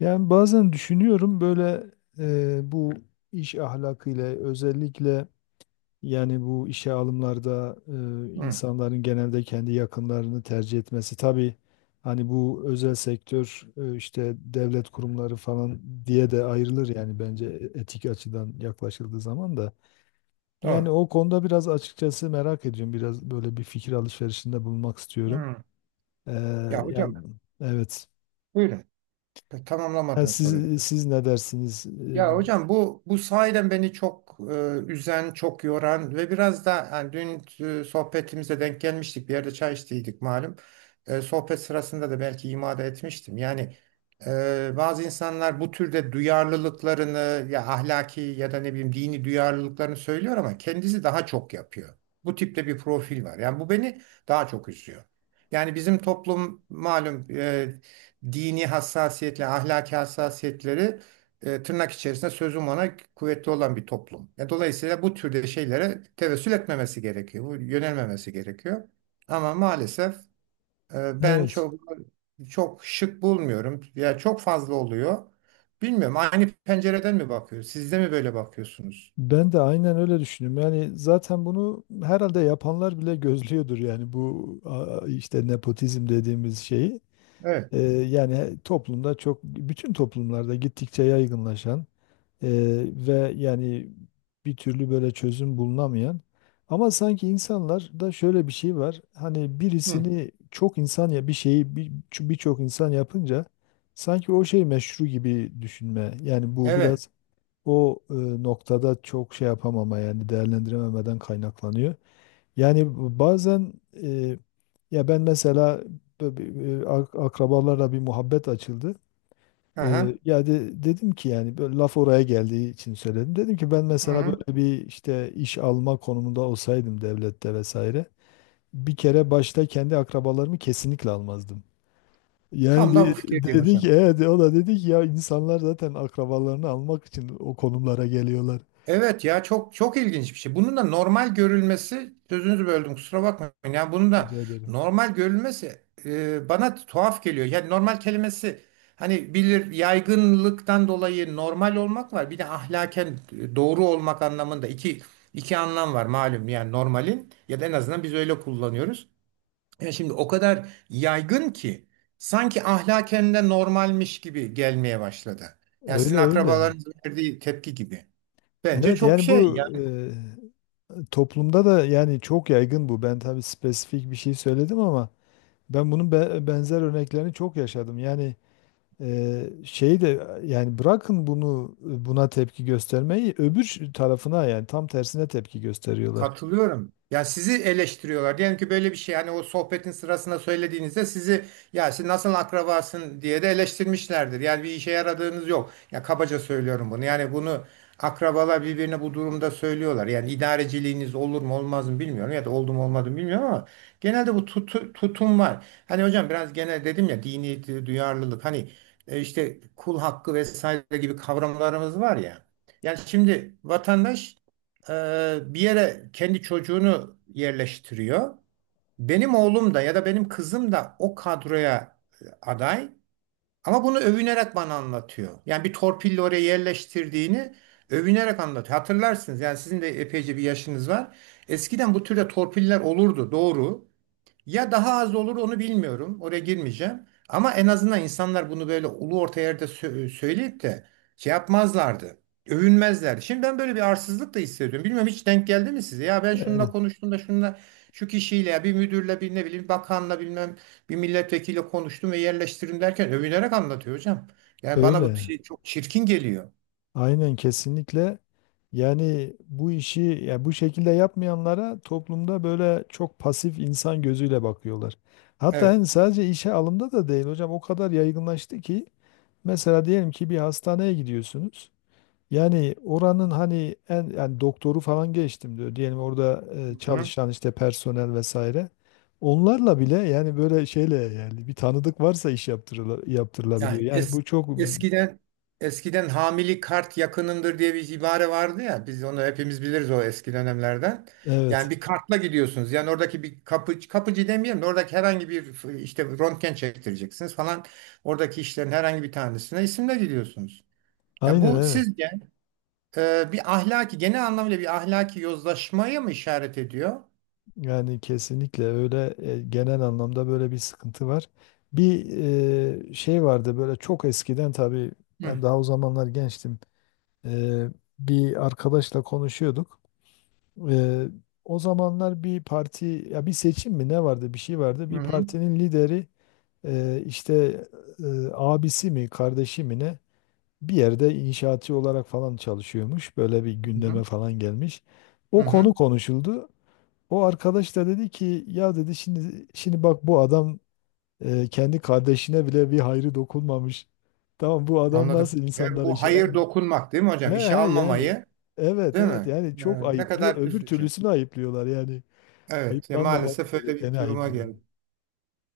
Yani bazen düşünüyorum böyle bu iş ahlakıyla özellikle yani bu işe alımlarda Hı, insanların genelde kendi yakınlarını tercih etmesi. Tabii hani bu özel sektör işte devlet kurumları falan diye de ayrılır yani bence etik açıdan yaklaşıldığı zaman da. Yani doğru. o konuda biraz açıkçası merak ediyorum. Biraz böyle bir fikir alışverişinde bulunmak istiyorum. Hı. E, Ya hocam Yani evet. buyurun. Yani Tamamlamadığını siz, soruyorum. siz ne dersiniz? Ya hocam bu sahiden beni çok üzen, çok yoran ve biraz da yani dün sohbetimize denk gelmiştik. Bir yerde çay içtiydik malum. Sohbet sırasında da belki imada etmiştim. Yani bazı insanlar bu türde duyarlılıklarını ya ahlaki ya da ne bileyim dini duyarlılıklarını söylüyor ama kendisi daha çok yapıyor. Bu tipte bir profil var. Yani bu beni daha çok üzüyor. Yani bizim toplum malum dini hassasiyetle, ahlaki hassasiyetleri tırnak içerisinde sözüm ona kuvvetli olan bir toplum. Dolayısıyla bu türde şeylere tevessül etmemesi gerekiyor. Bu yönelmemesi gerekiyor. Ama maalesef ben Evet. çok çok şık bulmuyorum. Ya çok fazla oluyor. Bilmiyorum. Aynı pencereden mi bakıyoruz? Siz de mi böyle bakıyorsunuz? Ben de aynen öyle düşünüyorum. Yani zaten bunu herhalde yapanlar bile gözlüyordur yani bu işte nepotizm dediğimiz şeyi. Evet. Yani toplumda çok bütün toplumlarda gittikçe yaygınlaşan e, ve yani bir türlü böyle çözüm bulunamayan ama sanki insanlarda şöyle bir şey var. Hani Hı. birisini çok insan ya bir şeyi birçok insan yapınca sanki o şey meşru gibi düşünme. Yani bu Evet. biraz o noktada çok şey yapamama yani değerlendirememeden kaynaklanıyor. Yani bazen e, ya ben mesela akrabalarla bir muhabbet açıldı. E, Aha. ya dedim ki yani böyle laf oraya geldiği için söyledim. Dedim ki ben Hı mesela hı. böyle bir işte iş alma konumunda olsaydım devlette vesaire bir kere başta kendi akrabalarımı kesinlikle almazdım. Yani Tam da bu fikirdeyim dedik, hocam. evet o da dedi ki ya insanlar zaten akrabalarını almak için o konumlara geliyorlar. Evet, ya çok çok ilginç bir şey. Bunun da normal görülmesi sözünüzü böldüm kusura bakmayın. Yani bunun da Rica ederim. normal görülmesi bana tuhaf geliyor. Yani normal kelimesi hani bilir yaygınlıktan dolayı normal olmak var. Bir de ahlaken doğru olmak anlamında iki iki anlam var malum. Yani normalin ya da en azından biz öyle kullanıyoruz. Yani şimdi o kadar yaygın ki sanki ahlaken de normalmiş gibi gelmeye başladı. Yani sizin Öyle öyle. akrabalarınızın verdiği tepki gibi. Bence Evet çok yani şey bu yani toplumda da yani çok yaygın bu. Ben tabii spesifik bir şey söyledim ama ben bunun benzer örneklerini çok yaşadım. Yani şey de yani bırakın bunu buna tepki göstermeyi öbür tarafına yani tam tersine tepki gösteriyorlar. katılıyorum. Ya sizi eleştiriyorlar. Diyelim ki böyle bir şey hani o sohbetin sırasında söylediğinizde sizi ya siz nasıl akrabasın diye de eleştirmişlerdir. Yani bir işe yaradığınız yok. Ya kabaca söylüyorum bunu. Yani bunu akrabalar birbirine bu durumda söylüyorlar. Yani idareciliğiniz olur mu olmaz mı bilmiyorum ya da oldu mu olmadı mı bilmiyorum ama genelde bu tutum var. Hani hocam biraz genel dedim ya dini duyarlılık hani işte kul hakkı vesaire gibi kavramlarımız var ya. Yani şimdi vatandaş bir yere kendi çocuğunu yerleştiriyor. Benim oğlum da ya da benim kızım da o kadroya aday. Ama bunu övünerek bana anlatıyor. Yani bir torpille oraya yerleştirdiğini övünerek anlatıyor. Hatırlarsınız yani sizin de epeyce bir yaşınız var. Eskiden bu türde torpiller olurdu doğru. Ya daha az olur onu bilmiyorum. Oraya girmeyeceğim. Ama en azından insanlar bunu böyle ulu orta yerde söyleyip de şey yapmazlardı. Övünmezler. Şimdi ben böyle bir arsızlık da hissediyorum. Bilmiyorum hiç denk geldi mi size? Ya ben şununla Evet, konuştuğumda şununla şu kişiyle ya bir müdürle bir ne bileyim bakanla bilmem bir milletvekiliyle konuştum ve yerleştirdim derken övünerek anlatıyor hocam. Yani bana bu öyle. şey çok çirkin geliyor. Aynen kesinlikle. Yani bu işi ya bu şekilde yapmayanlara toplumda böyle çok pasif insan gözüyle bakıyorlar. Hatta Evet. hani sadece işe alımda da değil hocam o kadar yaygınlaştı ki mesela diyelim ki bir hastaneye gidiyorsunuz. Yani oranın hani en yani doktoru falan geçtim diyor. Diyelim orada çalışan işte personel vesaire. Onlarla bile yani böyle şeyle yani bir tanıdık varsa iş yaptırılabiliyor. Yani Yani bu çok eskiden eskiden hamili kart yakınındır diye bir ibare vardı ya. Biz onu hepimiz biliriz o eski dönemlerden. Yani evet. bir kartla gidiyorsunuz. Yani oradaki bir kapı, kapıcı demeyelim de oradaki herhangi bir işte röntgen çektireceksiniz falan. Oradaki işlerin herhangi bir tanesine isimle gidiyorsunuz. Ya Aynen bu evet. sizce bir ahlaki genel anlamıyla bir ahlaki yozlaşmaya mı işaret ediyor? Yani kesinlikle öyle genel anlamda böyle bir sıkıntı var. Bir şey vardı böyle çok eskiden tabii Hı ben daha o zamanlar gençtim. E, Bir arkadaşla konuşuyorduk. E, O zamanlar bir parti ya bir seçim mi ne vardı bir şey vardı. hı Bir hı partinin lideri işte e, abisi mi kardeşi mi ne bir yerde inşaatçı olarak falan çalışıyormuş. Böyle bir gündeme hı. falan gelmiş. Hı. O konu Hı. konuşuldu. O arkadaş da dedi ki ya dedi şimdi bak bu adam kendi kardeşine bile bir hayrı dokunmamış. Tamam bu adam Anladım. nasıl insanlara Bu şey, hayır dokunmak değil mi he hocam? he, İşe yani almamayı evet değil evet mi? yani çok Ne ayıplıyor. kadar Öbür üzücü. türlüsünü ayıplıyorlar yani. Evet, ya Ayıplanmaması maalesef öyle bir gerekeni duruma ayıplıyor. geldi.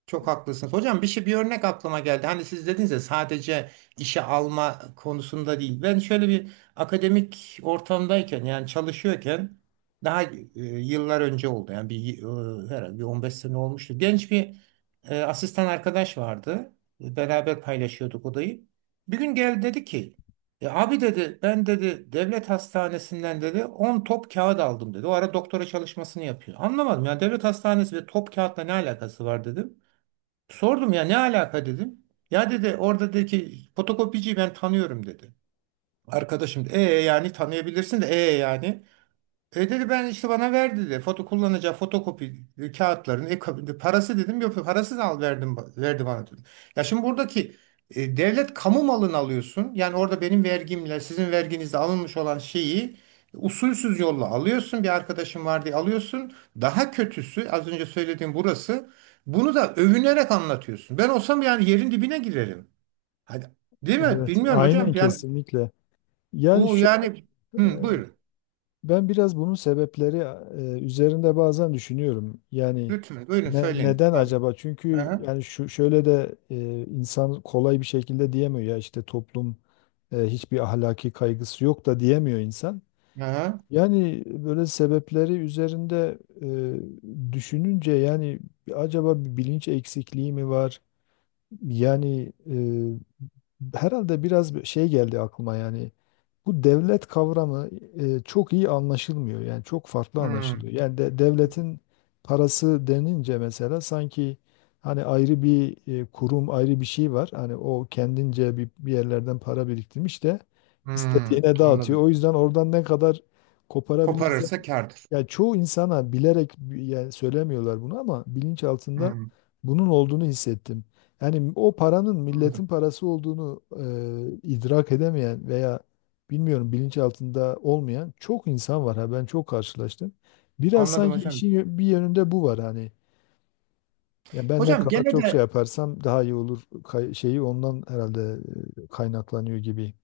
Çok haklısınız. Hocam bir şey bir örnek aklıma geldi. Hani siz dediniz ya sadece işe alma konusunda değil. Ben şöyle bir akademik ortamdayken yani çalışıyorken daha yıllar önce oldu. Yani bir herhalde bir 15 sene olmuştu. Genç bir asistan arkadaş vardı. Beraber paylaşıyorduk odayı. Bir gün geldi dedi ki abi dedi ben dedi devlet hastanesinden dedi 10 top kağıt aldım dedi. O ara doktora çalışmasını yapıyor. Anlamadım yani devlet hastanesi ve top kağıtla ne alakası var dedi. Sordum ya ne alaka dedim. Ya dedi oradaki fotokopiciyi ben tanıyorum dedi. Arkadaşım da, e yani tanıyabilirsin de e yani. E dedi ben işte bana ver dedi. Foto kullanacağı fotokopi kağıtlarını, kabinde parası dedim. Yok parasız al verdim verdi bana dedi. Ya şimdi buradaki devlet kamu malını alıyorsun. Yani orada benim vergimle sizin verginizle alınmış olan şeyi usulsüz yolla alıyorsun. Bir arkadaşım var diye alıyorsun. Daha kötüsü az önce söylediğim burası. Bunu da övünerek anlatıyorsun. Ben olsam yani yerin dibine girerim. Hadi. Değil mi? Evet Bilmiyorum hocam. aynen Yani kesinlikle. Yani bu şu yani hı, buyurun. Ben biraz bunun sebepleri üzerinde bazen düşünüyorum. Yani Lütfen buyurun söyleyin. neden Hayır. acaba? Çünkü yani şu şöyle de insan kolay bir şekilde diyemiyor ya işte toplum hiçbir ahlaki kaygısı yok da diyemiyor insan. Aha. Yani böyle sebepleri üzerinde düşününce yani acaba bir bilinç eksikliği mi var? Yani herhalde biraz bir şey geldi aklıma yani bu devlet kavramı çok iyi anlaşılmıyor. Yani çok farklı Hmm, anlaşılıyor. Yani devletin parası denince mesela sanki hani ayrı bir kurum, ayrı bir şey var. Hani o kendince bir yerlerden para biriktirmiş de hmm, istediğine dağıtıyor. anladım. O yüzden oradan ne kadar koparabilirsen Koparırsa kârdır. ya çoğu insana bilerek yani söylemiyorlar bunu ama bilinç altında Hmm, bunun olduğunu hissettim. Yani o paranın milletin anladım. parası olduğunu idrak edemeyen veya bilmiyorum bilinç altında olmayan çok insan var ha ben çok karşılaştım. Biraz Anladım sanki işin hocam. Bir yönünde bu var hani. Ya benden Hocam kaba gene çok şey de yaparsam daha iyi olur şeyi ondan herhalde kaynaklanıyor gibi.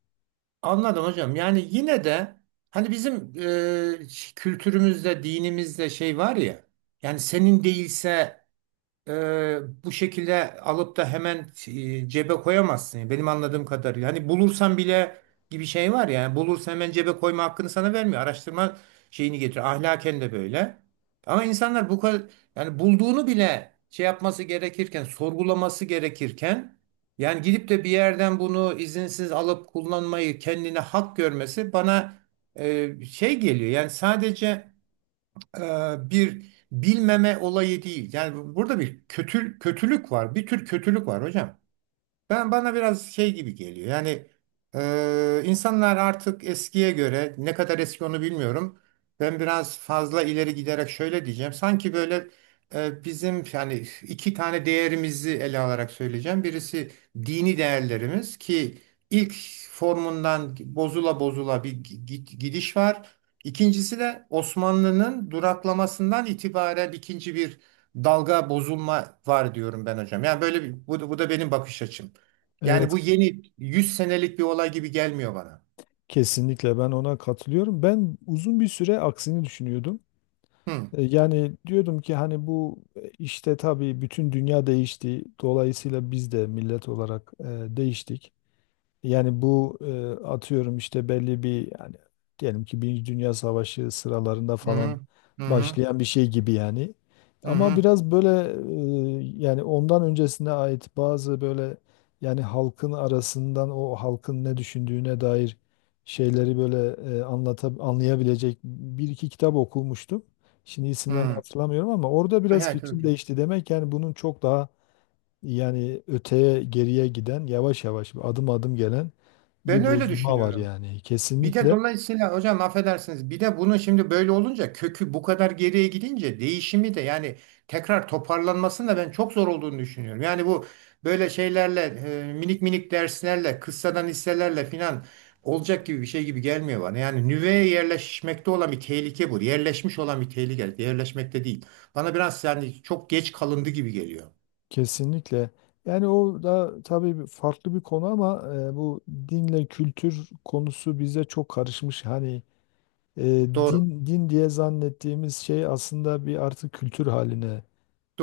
anladım hocam. Yani yine de hani bizim kültürümüzde, dinimizde şey var ya. Yani senin değilse e, bu şekilde alıp da hemen cebe koyamazsın. Yani benim anladığım kadarıyla. Hani bulursan bile gibi şey var ya. Bulursan hemen cebe koyma hakkını sana vermiyor. Araştırma şeyini getiriyor. Ahlaken de böyle. Ama insanlar bu kadar yani bulduğunu bile şey yapması gerekirken, sorgulaması gerekirken yani gidip de bir yerden bunu izinsiz alıp kullanmayı kendine hak görmesi bana şey geliyor. Yani sadece e, bir bilmeme olayı değil. Yani burada bir kötü, kötülük var. Bir tür kötülük var hocam. Ben bana biraz şey gibi geliyor. Yani insanlar artık eskiye göre ne kadar eski onu bilmiyorum. Ben biraz fazla ileri giderek şöyle diyeceğim. Sanki böyle bizim yani iki tane değerimizi ele alarak söyleyeceğim. Birisi dini değerlerimiz ki ilk formundan bozula bozula bir gidiş var. İkincisi de Osmanlı'nın duraklamasından itibaren ikinci bir dalga bozulma var diyorum ben hocam. Yani böyle bir, bu, bu da benim bakış açım. Yani Evet bu yeni 100 senelik bir olay gibi gelmiyor bana. kesinlikle ben ona katılıyorum. Ben uzun bir süre aksini düşünüyordum. Hı Yani diyordum ki hani bu işte tabii bütün dünya değişti. Dolayısıyla biz de millet olarak değiştik. Yani bu atıyorum işte belli bir yani diyelim ki Birinci Dünya Savaşı sıralarında hı falan hı hı başlayan bir şey gibi yani. hı Ama hı. biraz böyle yani ondan öncesine ait bazı böyle yani halkın arasından o halkın ne düşündüğüne dair şeyleri böyle anlayabilecek bir iki kitap okumuştum. Şimdi Hı. isimlerini Hı. hatırlamıyorum ama orada biraz Evet, fikrim evet. değişti. Demek yani bunun çok daha yani öteye geriye giden yavaş yavaş adım adım gelen Ben bir öyle bozulma var düşünüyorum. yani. Bir de Kesinlikle dolayısıyla hocam affedersiniz bir de bunun şimdi böyle olunca kökü bu kadar geriye gidince değişimi de yani tekrar toparlanmasını da ben çok zor olduğunu düşünüyorum. Yani bu böyle şeylerle minik minik derslerle kıssadan hisselerle filan olacak gibi bir şey gibi gelmiyor bana. Yani nüveye yerleşmekte olan bir tehlike bu. Yerleşmiş olan bir tehlike yerleşmekte değil. Bana biraz yani çok geç kalındı gibi geliyor. kesinlikle. Yani o da tabii farklı bir konu ama bu dinle kültür konusu bize çok karışmış. Hani e, Doğru. din din diye zannettiğimiz şey aslında bir artık kültür haline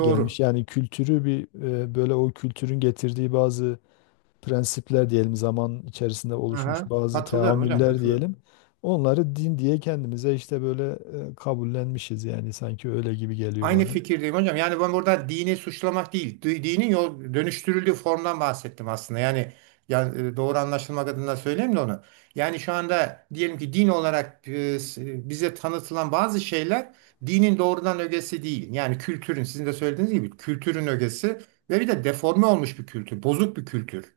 gelmiş. Yani kültürü bir böyle o kültürün getirdiği bazı prensipler diyelim zaman içerisinde oluşmuş Aha. bazı Katılıyorum hocam teamüller katılıyorum. diyelim. Onları din diye kendimize işte böyle kabullenmişiz yani sanki öyle gibi geliyor Aynı bana. fikirdeyim hocam. Yani ben burada dini suçlamak değil, dinin yol dönüştürüldüğü formdan bahsettim aslında. Yani doğru anlaşılmak adına söyleyeyim de onu. Yani şu anda diyelim ki din olarak bize tanıtılan bazı şeyler dinin doğrudan ögesi değil. Yani kültürün, sizin de söylediğiniz gibi kültürün ögesi ve bir de deforme olmuş bir kültür, bozuk bir kültür.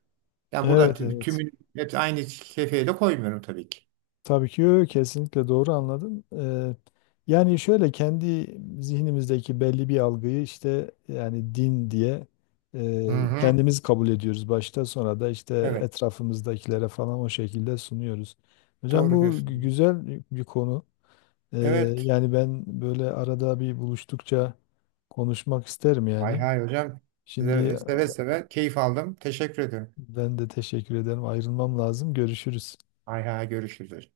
Yani burada Evet evet. tümünü hepsi aynı kefeye de koymuyorum tabii ki. Tabii ki kesinlikle doğru anladım. Yani şöyle kendi zihnimizdeki belli bir algıyı işte yani din diye Hı hı. kendimiz kabul ediyoruz başta sonra da işte Evet, etrafımızdakilere falan o şekilde sunuyoruz. Hocam doğru bu diyorsun. güzel bir konu. Ee, Evet. Yani ben böyle arada bir buluştukça konuşmak isterim Hay yani. hay hocam. Şimdi Size seve seve keyif aldım. Teşekkür ederim. ben de teşekkür ederim. Ayrılmam lazım. Görüşürüz. Hay hay görüşürüz hocam.